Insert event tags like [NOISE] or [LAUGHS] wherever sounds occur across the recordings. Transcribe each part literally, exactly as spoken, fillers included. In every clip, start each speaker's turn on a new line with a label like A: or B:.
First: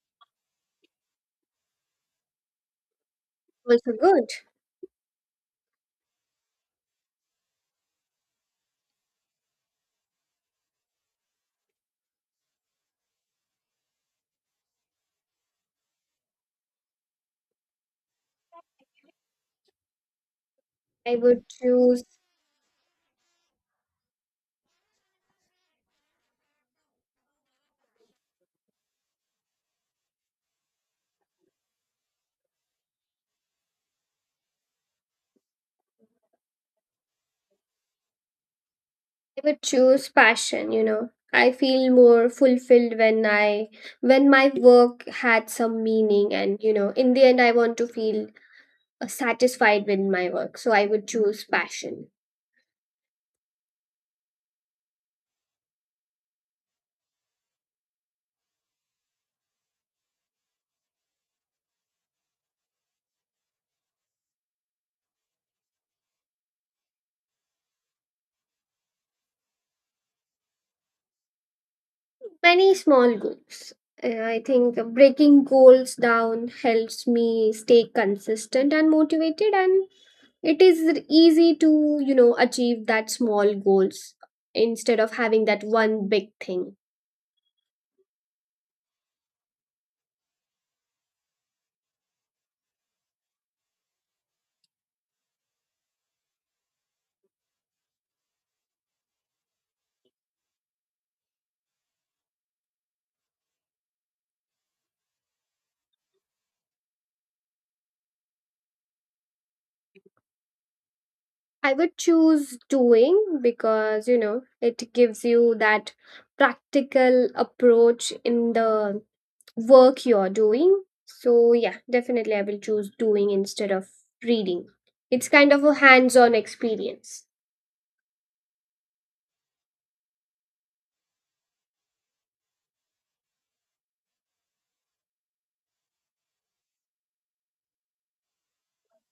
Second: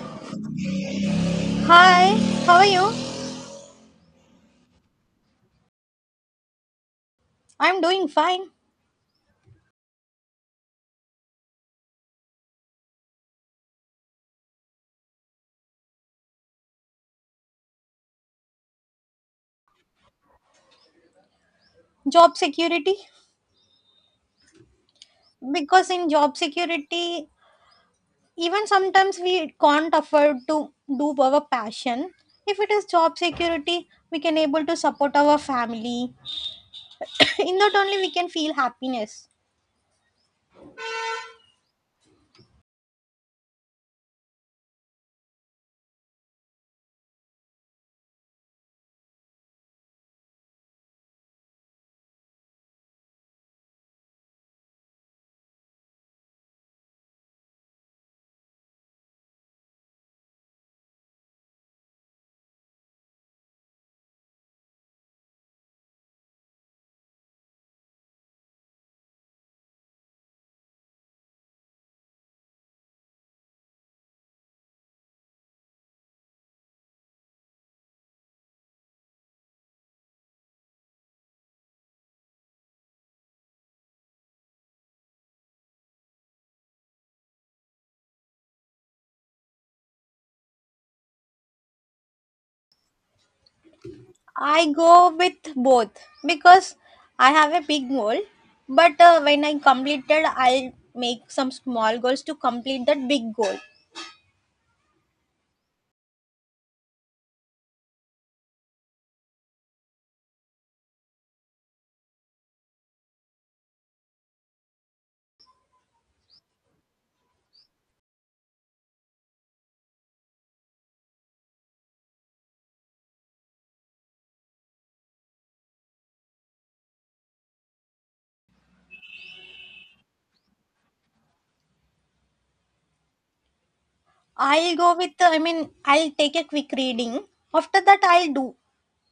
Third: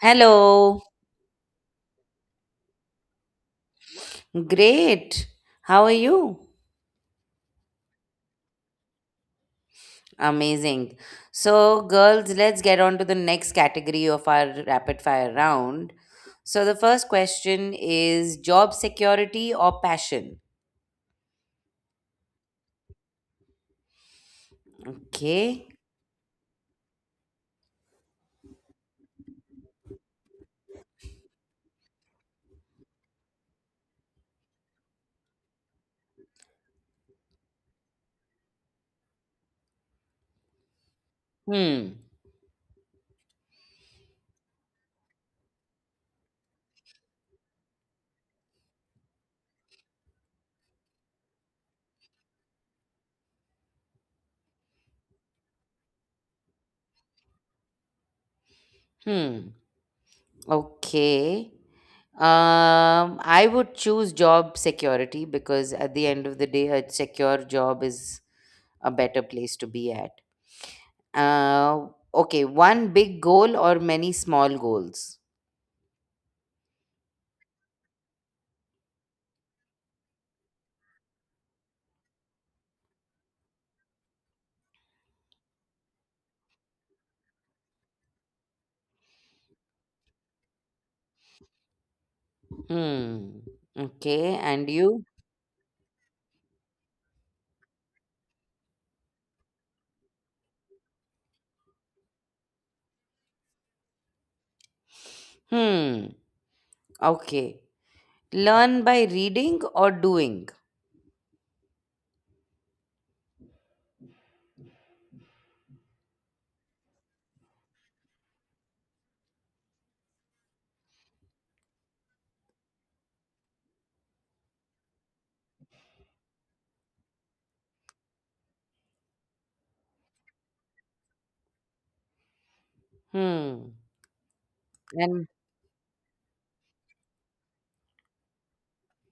A: Hello.
B: Hi, how are you?
C: Also good.
A: Great. How are you?
B: I'm doing fine.
A: Amazing. So, girls, let's get on to the next category of our rapid fire round. So, the first question is job security or passion?
C: I would choose
B: Job security.
A: Okay.
B: Because in job security, even sometimes we can't afford to do our passion. If it is job security, we can able to support our family. [LAUGHS] in that only we can feel happiness.
C: I would choose passion. you know. I feel
A: Hmm.
C: more fulfilled when I when my work had some meaning and, you know, in the end I want to feel uh, satisfied with my work. So I would choose passion.
A: Hmm. Okay. Um, I would choose job security because at the end of the day, a secure job is a better place to be at. Uh, okay.
C: Many
A: One
C: small
A: big goal
C: goals.
A: or many
C: Uh, I
A: small
C: think
A: goals?
C: breaking goals down helps me stay consistent and motivated, and it is easy to you know achieve that small goals instead of having that one big thing.
A: Hmm. Okay. And
B: I
A: you?
B: go with both because I have a big goal. But uh, when I completed, I'll make some small goals to complete that big goal.
A: Hmm. Okay. Learn by reading or doing?
C: I would choose doing because you know it gives you that practical approach in the work you're doing. So, yeah, definitely I will choose doing instead of reading. It's kind of a hands on experience.
A: Hmm.
B: I'll go with,
A: And
B: I mean, I'll take a quick reading. After that, I'll do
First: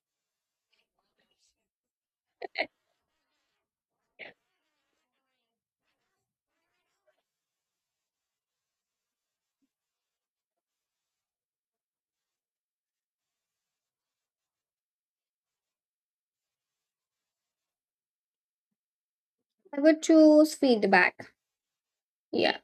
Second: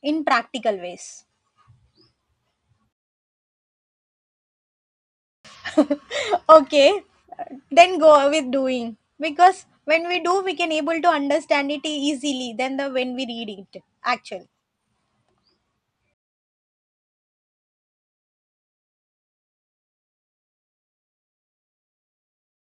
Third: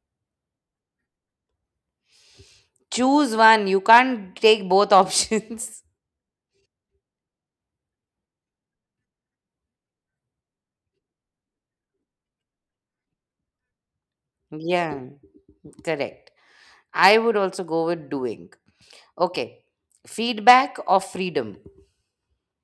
B: in practical ways.
A: choose one. You can't take both [LAUGHS] options.
B: Okay, then go with doing because when we do, we can able to understand it easily than the when we read it. Actually,
A: Yeah. Correct. I would also go with doing. Okay.
C: I would choose
A: Feedback or
C: feedback.
A: freedom?
C: Yeah,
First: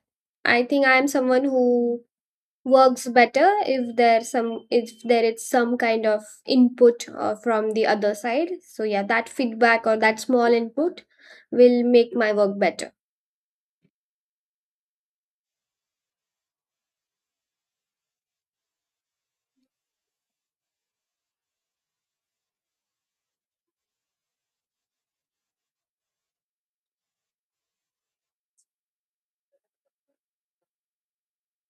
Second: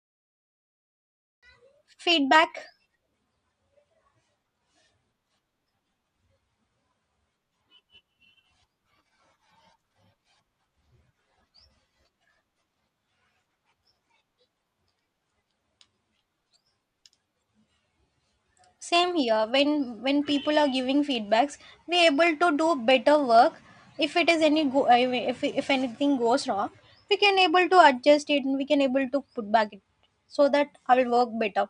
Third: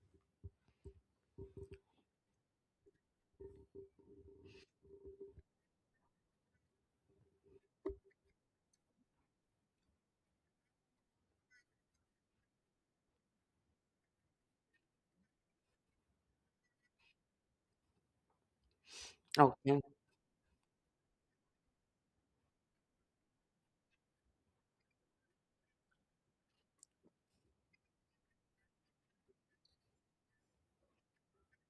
C: I think I'm someone who
B: feedback
C: works better if there's some if there is some kind of input uh, from the other side. So yeah, that feedback or that small input will make my work better.
B: same here.
A: Okay.
B: When when people are giving feedbacks, we able to do better work. If it is any go, I mean, if if anything goes wrong, we can able to adjust it and we can able to put back it so that I will work better.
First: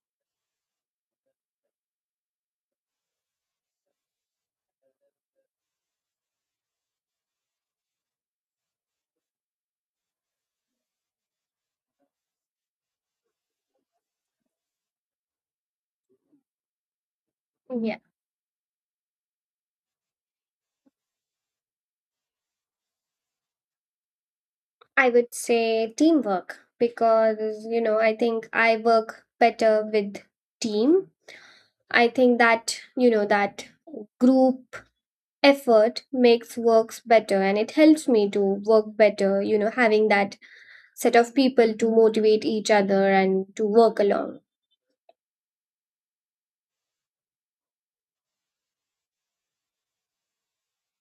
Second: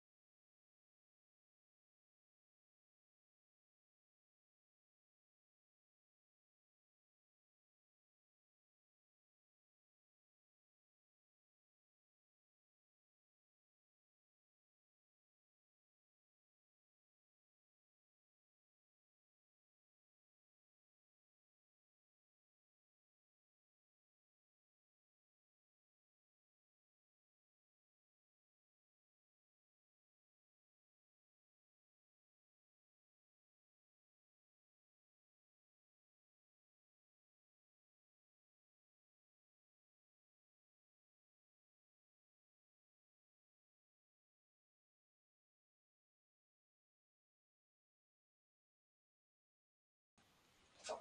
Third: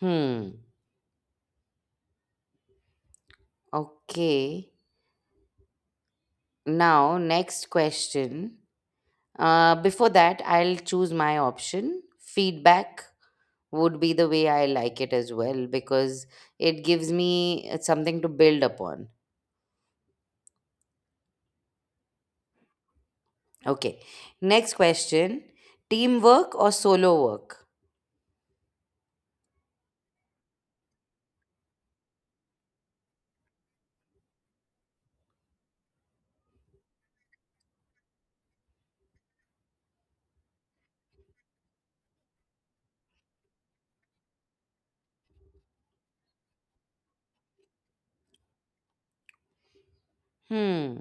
A: Hmm. Okay. Now, next question. Uh, before that, I'll choose my option feedback would be the way I like it as well because it gives me uh,
C: Yeah,
A: something to build upon. Okay. Next
C: I would
A: question,
C: say teamwork
A: teamwork or solo
C: because
A: work?
C: you know I think I work better with team. I think that, you know, that group effort makes works better and it helps me to work better, you know, having that set of people to motivate each other and to work along.
A: Hmm.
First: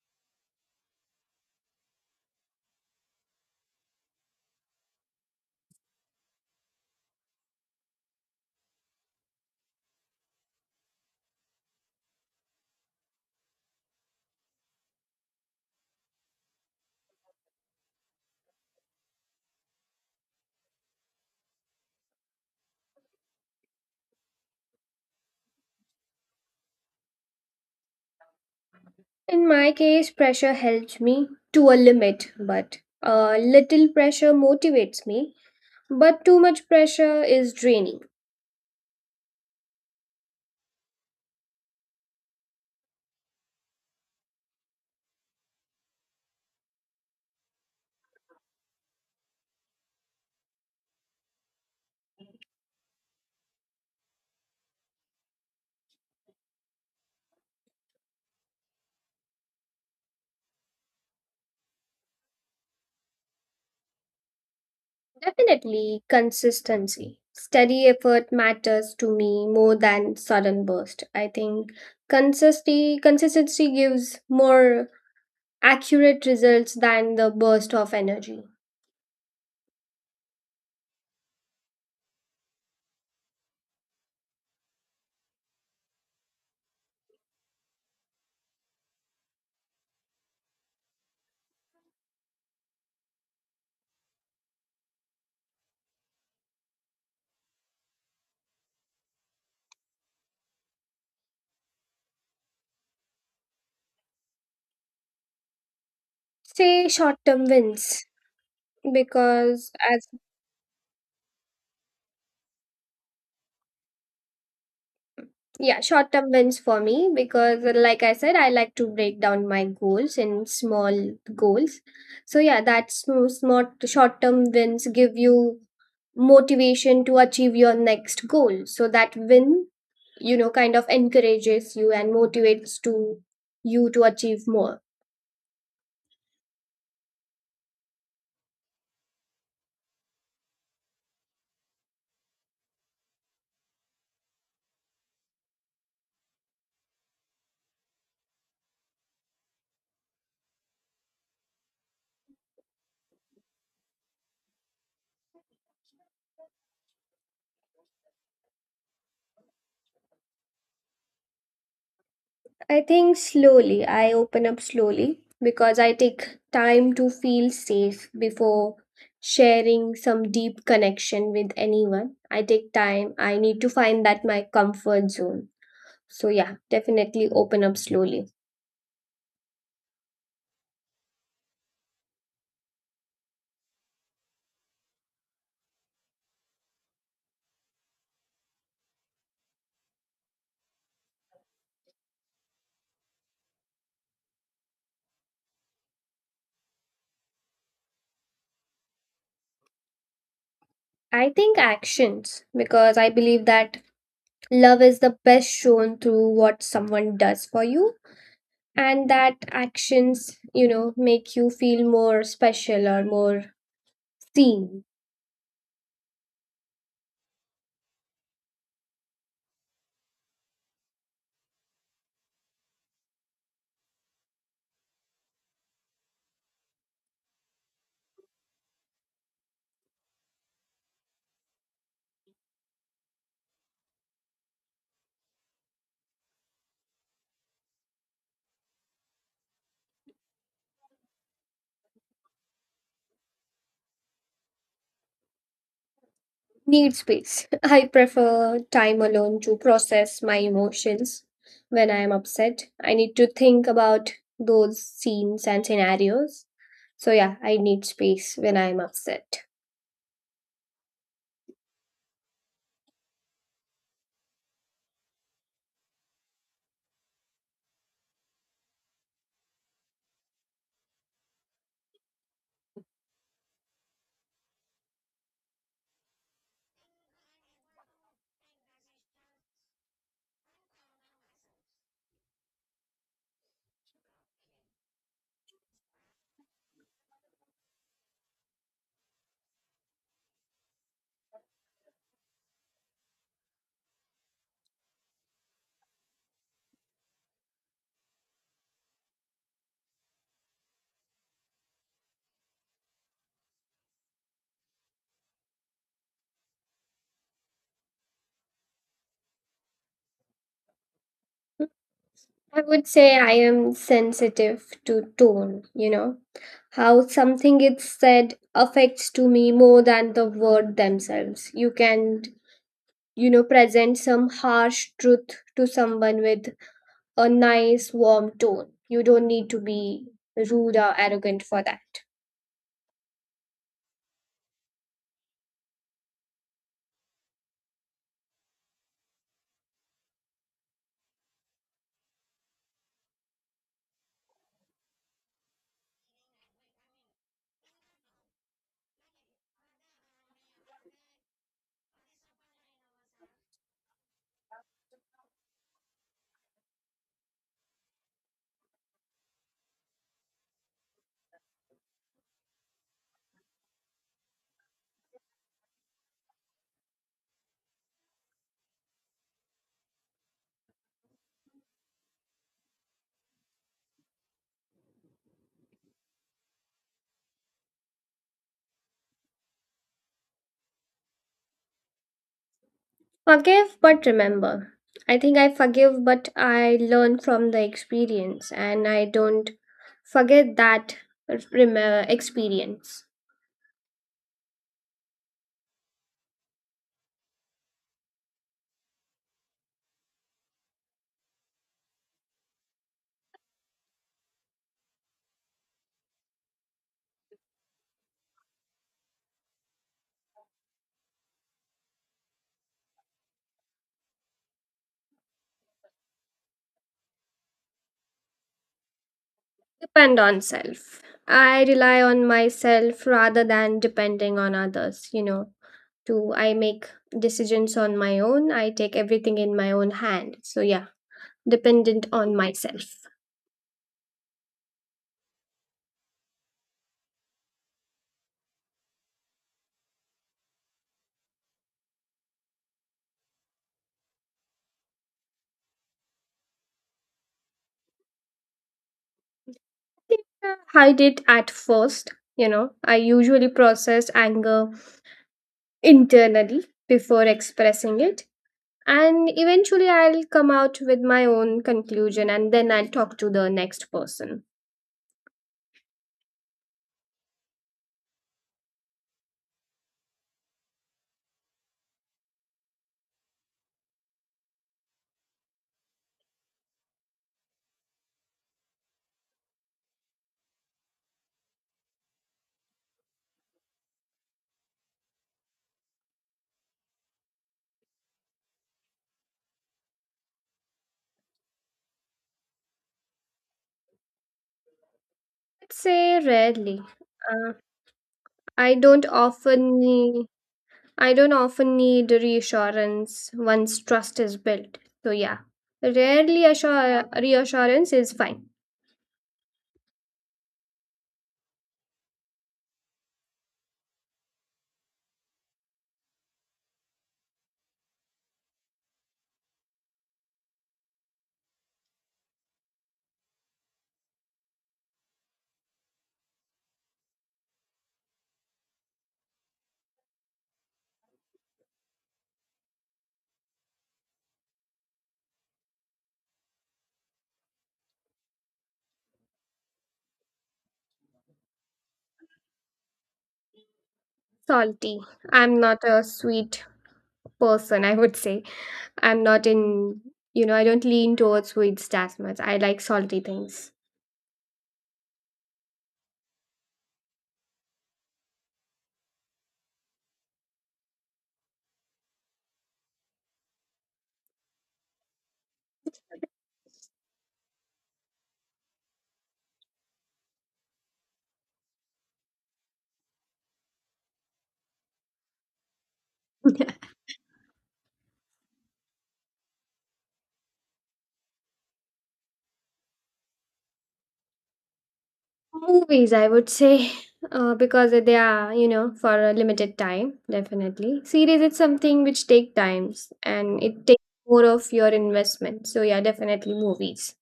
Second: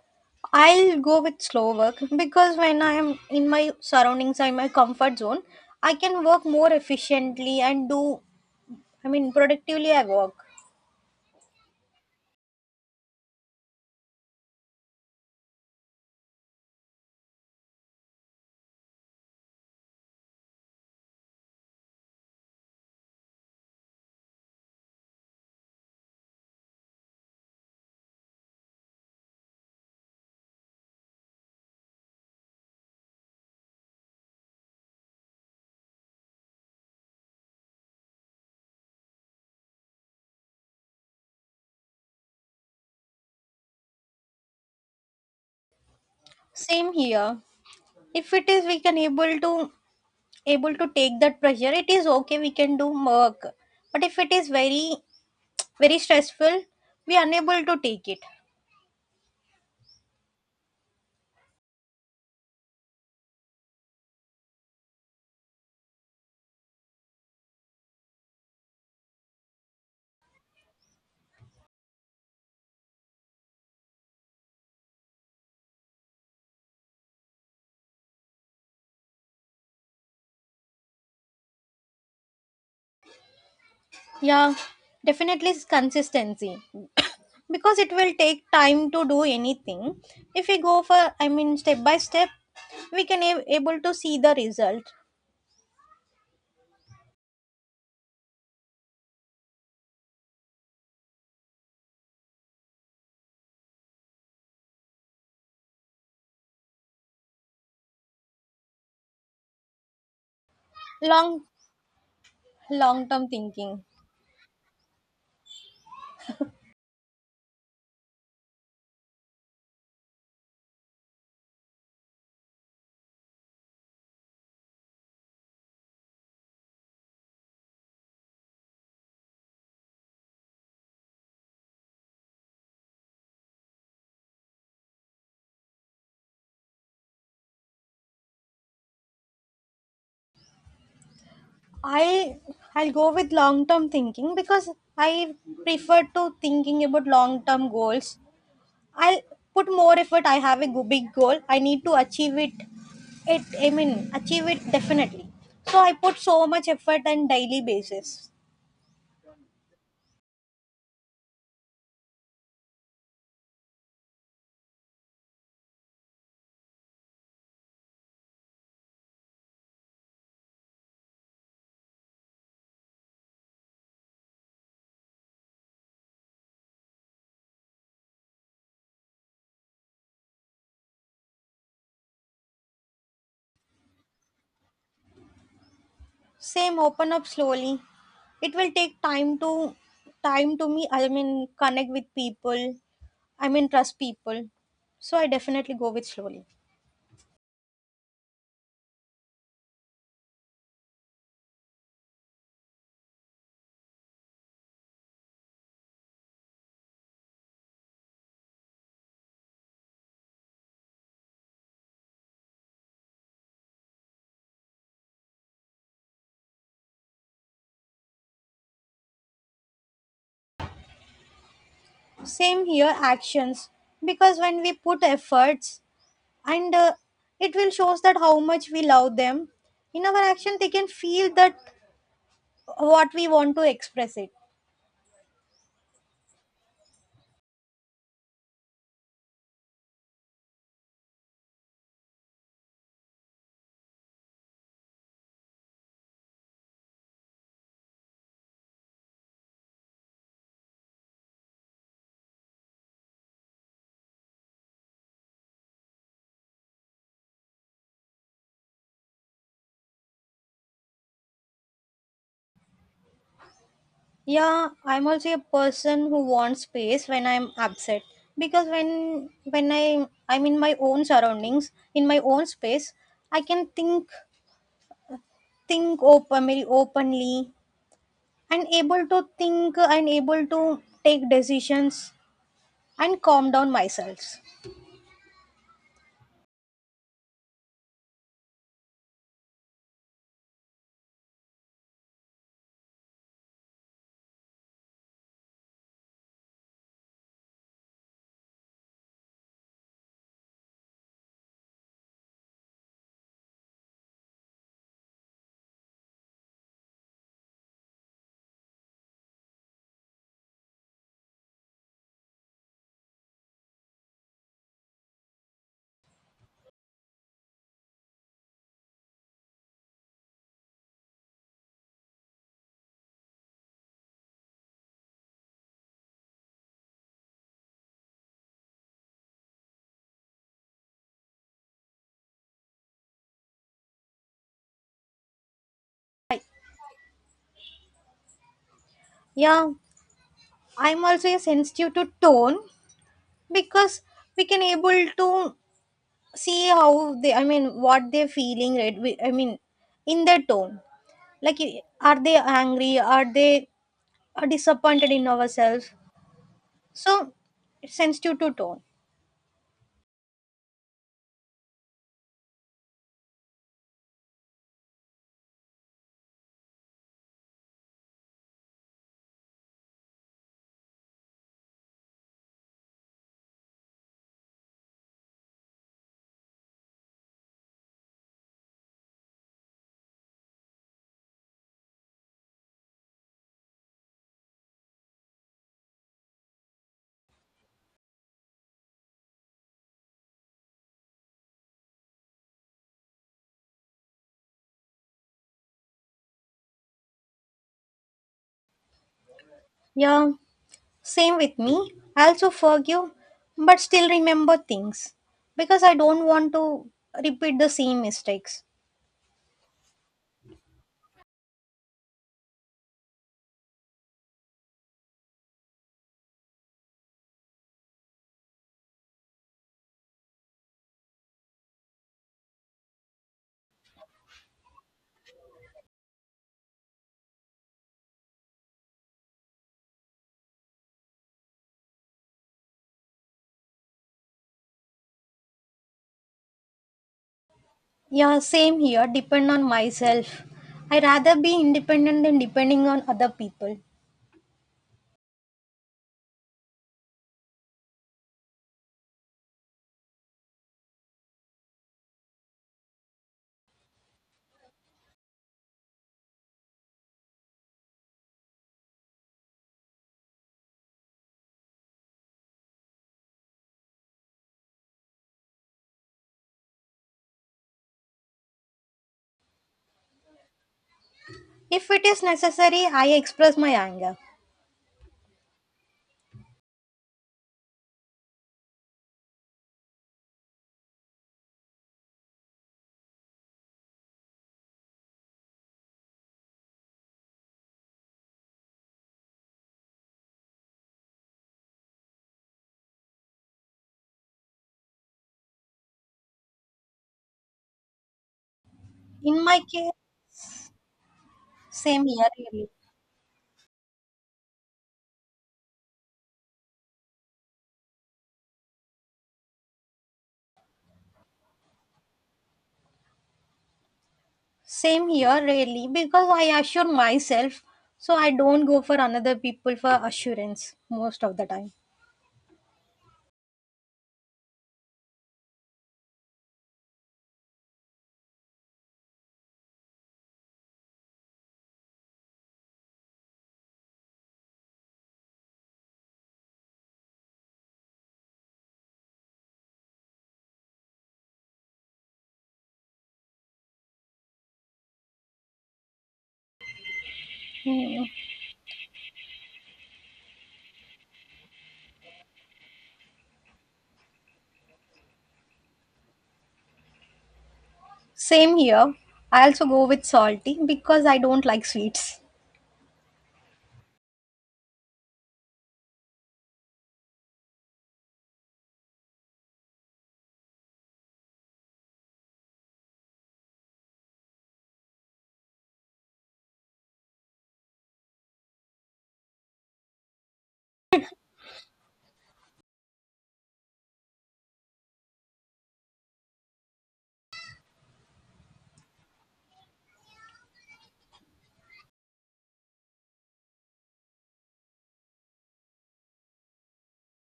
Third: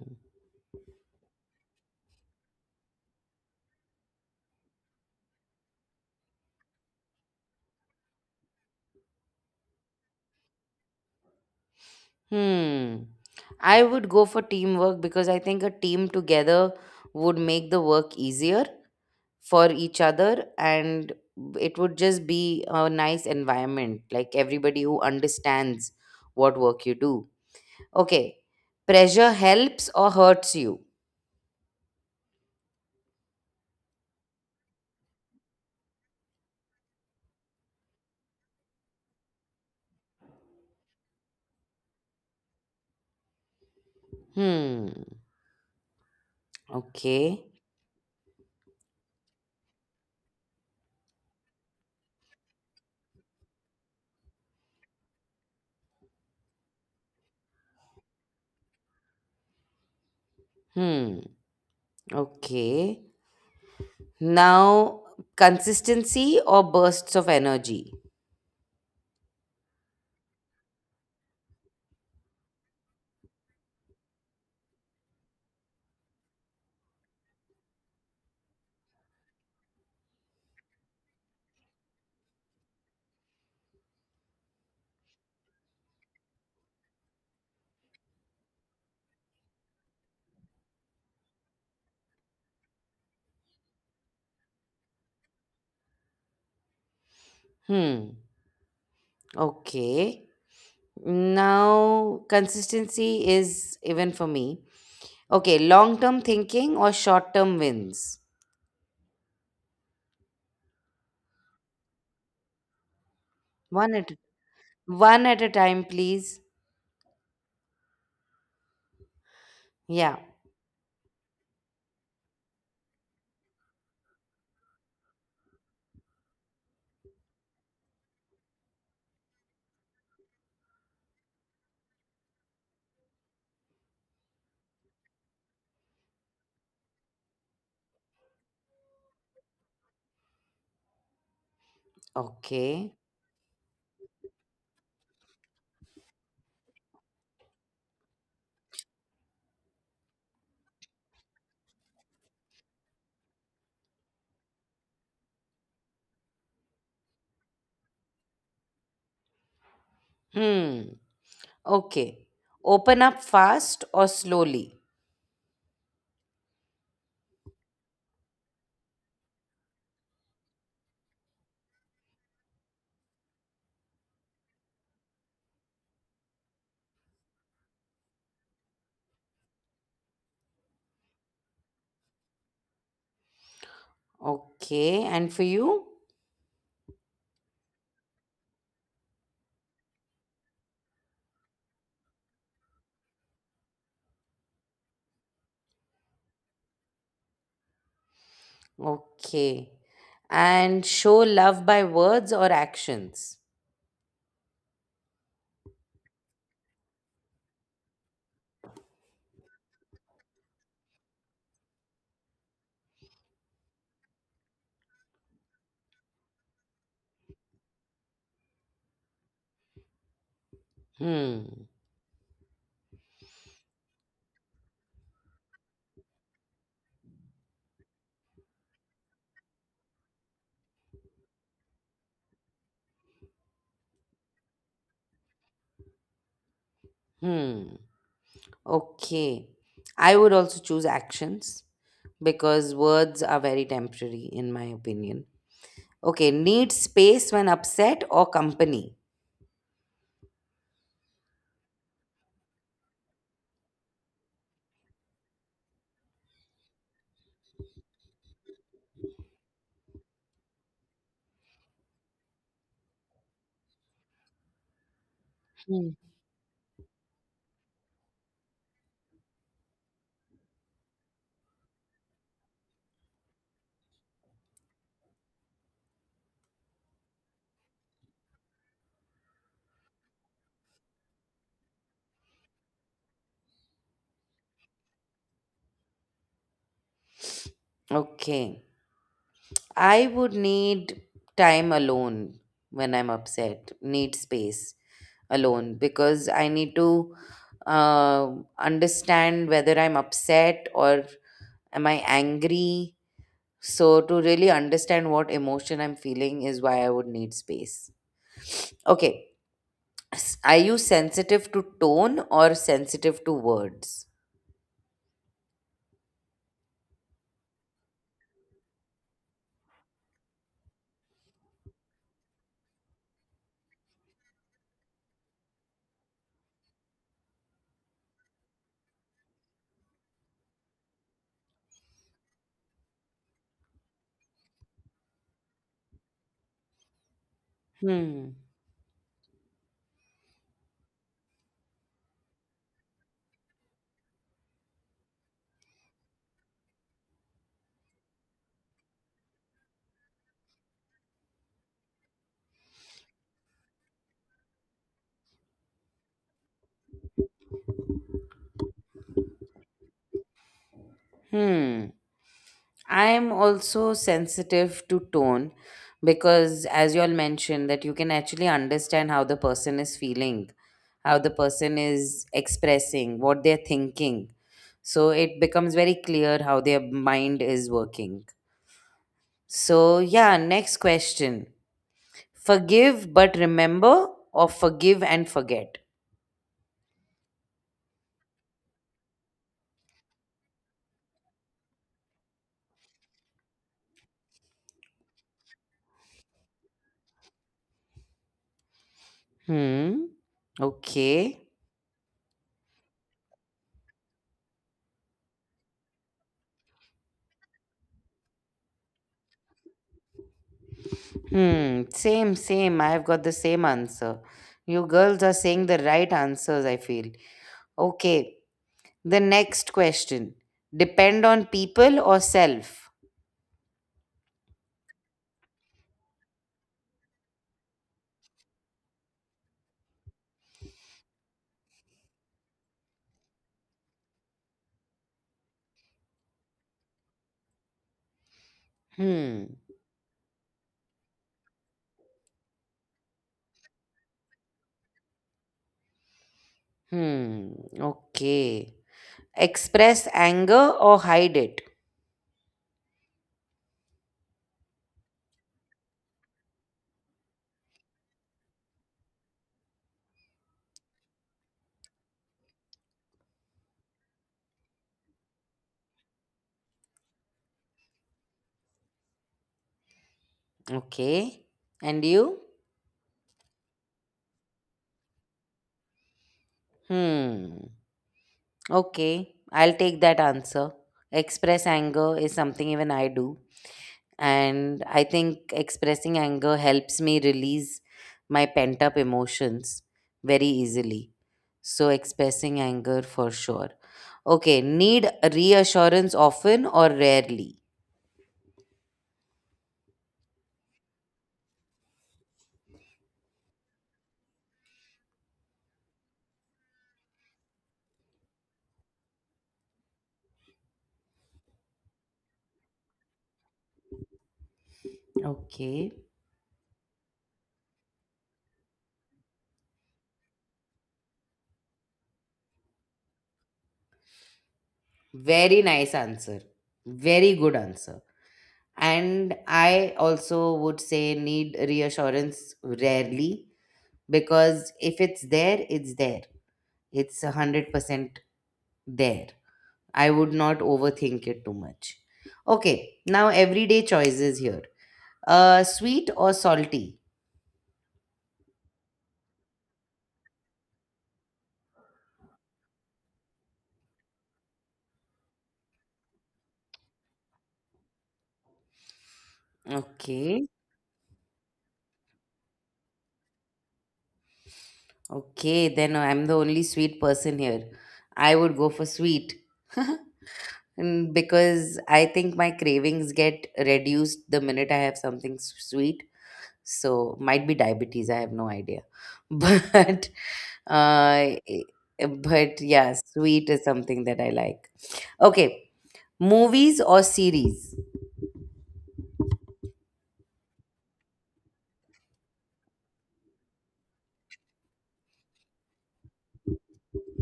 B: I'll go with slow work because when I am in my surroundings, I'm in my comfort zone, I can work more efficiently and do, I mean, productively. I work.
A: Hmm. I would go for teamwork because I think a team together would make the work easier for each other and it would just be a nice environment like everybody who understands what work you do. Okay. Pressure
C: In my
A: helps or
C: case, pressure
A: hurts you?
C: helps me to a limit. But a little pressure motivates me, but too much pressure is draining.
A: Hmm.
B: Same here.
A: Okay.
B: If it is, we can able to able to take that pressure. It is okay. We can do work, but if it is very very stressful, we are unable to take it.
A: Hmm. Okay. Now,
C: Definitely
A: consistency or bursts
C: consistency.
A: of
C: Steady
A: energy?
C: effort matters to me more than sudden burst. I think consistency consistency gives more accurate results than the burst of energy.
B: Yeah, definitely it's consistency. [COUGHS] because it will take time to do anything. If we go for, I mean, step by step, we can a- able to see the result.
A: Hmm. Okay. Now, consistency is even for me. Okay. Long term thinking
C: Say
A: or
C: short
A: short
C: term
A: term
C: wins
A: wins?
C: because as
B: Long, long term thinking.
A: One at, one at a
C: yeah,
A: time,
C: short term
A: please.
C: wins for me because like I said, I like to break down my
A: Yeah.
C: goals in small goals. So yeah, that's small short term wins give you motivation to achieve your next goal. So that win, you know kind of encourages you and motivates to you to achieve more.
B: I I'll
A: Okay.
B: go with long term thinking because I prefer to thinking about long term goals. I'll put more effort. I have a go- big goal. I need to achieve it. It I mean achieve it definitely. So I put so much effort on daily basis.
A: Hmm. Okay.
C: I
A: Open
C: think
A: up
C: slowly.
A: fast or
C: I open up
A: slowly?
C: slowly because I take time to feel safe before sharing some deep connection with anyone. I take time, I need to find that my comfort zone. So yeah, definitely open up slowly.
A: Okay. And for you?
B: Same, open up slowly. It will take time to time to me. I mean, connect with people. I mean, trust people. So I definitely go with slowly.
A: Okay. And show
C: I think
A: love by words
C: actions,
A: or
C: because I
A: actions.
C: believe that love is the best shown through what someone does for you, and that actions, you know, make you feel more special or more seen.
A: Hmm.
B: Same here, actions. Because when we put efforts, and uh, it will shows that how much we love them. In our action, they can feel that what we want to express it.
A: Hmm. Okay. I would also choose actions because words are very temporary, in my opinion. Okay. Need
C: Need
A: space
C: space.
A: when
C: [LAUGHS] I
A: upset or
C: prefer
A: company.
C: time alone to process my emotions when I am upset. I need to think about those scenes and scenarios. So, yeah, I need space when I am upset.
B: Yeah, I'm also a
A: Hmm.
B: person who wants space when I'm upset because when when I I'm in my own surroundings, in my own space, I can think think open very openly and able to think and able to take decisions and calm down myself.
A: Okay. I would need time alone when I'm upset, need space alone because I need to uh, understand whether I'm upset or am I angry? So, to really understand what emotion I'm feeling is why I would need space. Okay. S- Are you sensitive to tone or
C: I would say
A: sensitive
C: I
A: to
C: am
A: words?
C: sensitive to tone. You know, how something is said affects to me more than the word themselves. You can, you know, present some harsh truth to someone with a nice, warm tone. You don't need to be rude or arrogant for that.
B: I-
A: Hmm.
B: Yeah, I'm also a sensitive to tone because we can able to see how they I mean what they're feeling right we, I mean in their tone like i- are they angry are they are disappointed in ourselves so it sends you to tone.
A: Hmm. I'm also sensitive to tone because, as you all mentioned, that you can actually understand how the person is feeling, how the person is expressing, what they're thinking. So, it becomes very clear how their mind is working. So, yeah, next question. Forgive but
C: Forgive,
A: remember
C: but
A: or
C: remember.
A: forgive
C: I
A: and
C: think I
A: forget?
C: forgive, but I learn from the experience and I don't forget that remember experience.
A: Hmm.
B: Yeah, same
A: Okay.
B: with me, I also forgive but still remember things because I don't want to repeat the same mistakes.
A: Hmm. Same, same. I've got the same answer. You girls are saying the right answers, I feel. Okay. The next
C: Depend
A: question.
C: on self.
A: Depend on
C: I rely
A: people or
C: on
A: self?
C: myself rather than depending on others. you know. To I make decisions on my own, I take everything in my own hand. So yeah, dependent on myself.
B: Yeah, same here, depend
A: Hmm.
B: on myself. I rather be independent than depending on other people.
A: Hmm. Okay. Express
C: I
A: anger or
C: hide it
A: hide
C: at
A: it?
C: first. you know. I usually process anger internally before expressing it. And eventually I'll come out with my own conclusion and then I'll talk to the next person.
A: Okay.
B: If
A: And
B: it is
A: you?
B: necessary I express my anger.
A: Hmm. Okay, I'll take that answer. Express anger is something even I do. And I think expressing anger helps me release my pent up emotions very easily. So, expressing anger for sure. Okay, need
C: I'd
A: reassurance
C: say
A: often
C: rarely.
A: or
C: Uh,
A: rarely?
C: I don't
B: In my
C: often
B: case
C: need, I don't often
B: same
C: need
B: here really.
C: reassurance once trust is built. So yeah, rarely assure, reassurance is fine.
B: Same here, really,
A: Okay,
B: because I assure myself, so I don't go for another people for assurance most of the time.
A: very nice answer. Very good answer. And I also would say need reassurance rarely because if it's there, it's there. It's a one hundred percent there. I would not overthink it too much. Okay, now everyday choices here.
C: Salty. I'm
A: Uh,
C: not a
A: sweet or
C: sweet
A: salty?
C: person, I
B: Hmm.
C: would say. I'm not in, you know, I don't lean towards sweets as much. I like salty things.
B: Same here. I also go with
A: Okay,
B: salty because I don't like sweets.
A: okay, then I'm the only sweet person here. I would go for sweet. [LAUGHS] Mm, because I think my cravings get reduced the minute I have something s- sweet.
C: [LAUGHS]
A: So might be diabetes. I have no idea, [LAUGHS] but uh, i- but yeah, sweet is something that I like. Okay,
C: Movies, I would
A: movies
C: say,
A: or
C: [LAUGHS] uh,
A: series?
C: because they are, you know, for a limited time, definitely. Series is something which take times and it takes more of your investment. So yeah, definitely movies.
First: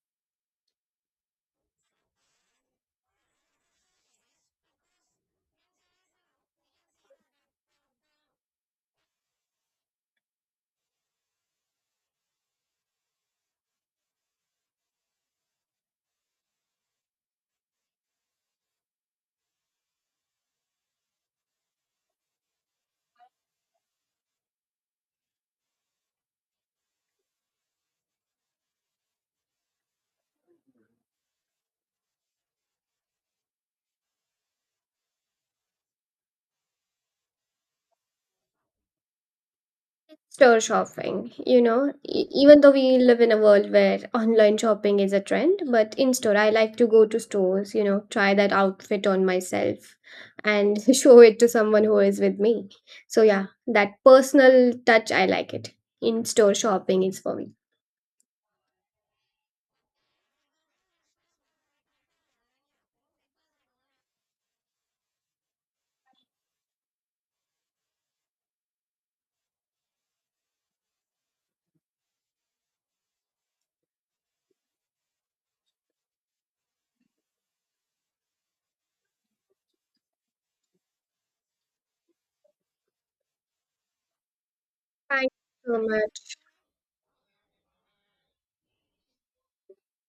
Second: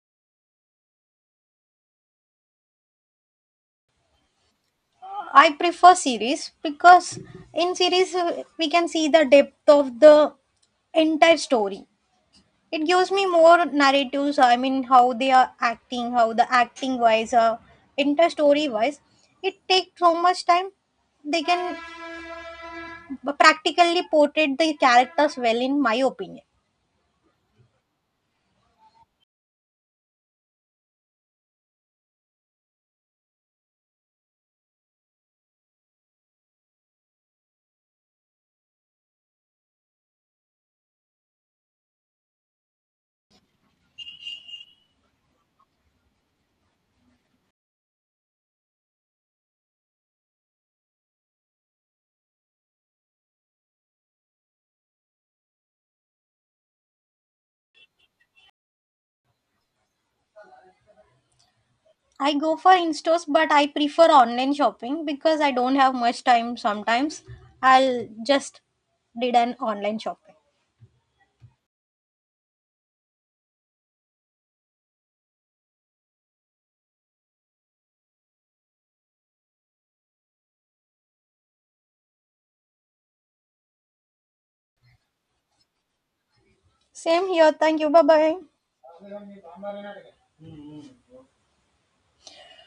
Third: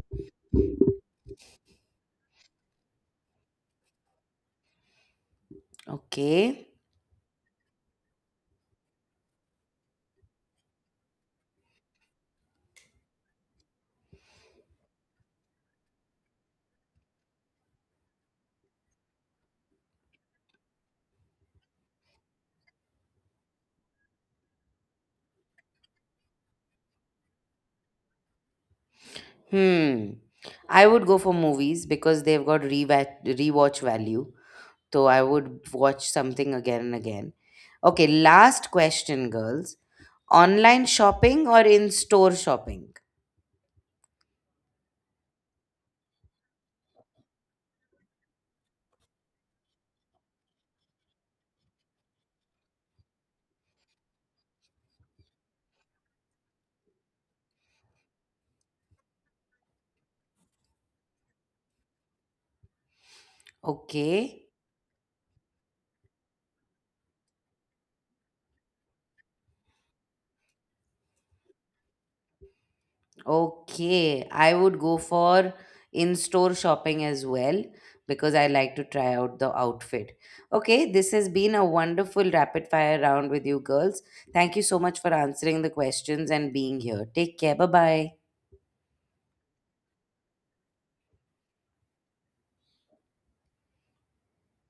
B: I prefer series
A: Okay.
B: because in series uh, we can see the depth of the entire story. It gives me more narratives. I mean, how they are acting, how the acting wise, uh, entire story wise. It takes so much time. They can but practically portrayed the characters well in my opinion.
A: Hmm. I would go for movies because they've got rewatch, rewatch value. So I would watch something again and again. Okay, last question, girls.
C: Store
A: Online
C: shopping.
A: shopping or
C: You
A: in
C: know, e-
A: store
C: even though
A: shopping?
C: we live in a world where online shopping is a trend, but in store, I like to go to stores, you know, try that outfit on myself and [LAUGHS] show it to someone who is with me. So yeah, that personal touch, I like it. In store shopping is for me.
B: I go for in-stores but I prefer
A: Okay.
B: online shopping because I don't have much time sometimes. I'll just did an online shopping.
A: Okay, I would go for in-store shopping as well because I like to try out the outfit. Okay, this has been a wonderful rapid fire round with you girls. Thank you so much for
C: Thank
A: answering the
C: you so
A: questions
C: much.
A: and being here.
B: Same
A: Take
B: here.
A: care.
B: Thank you. Bye
A: Bye-bye.
B: bye.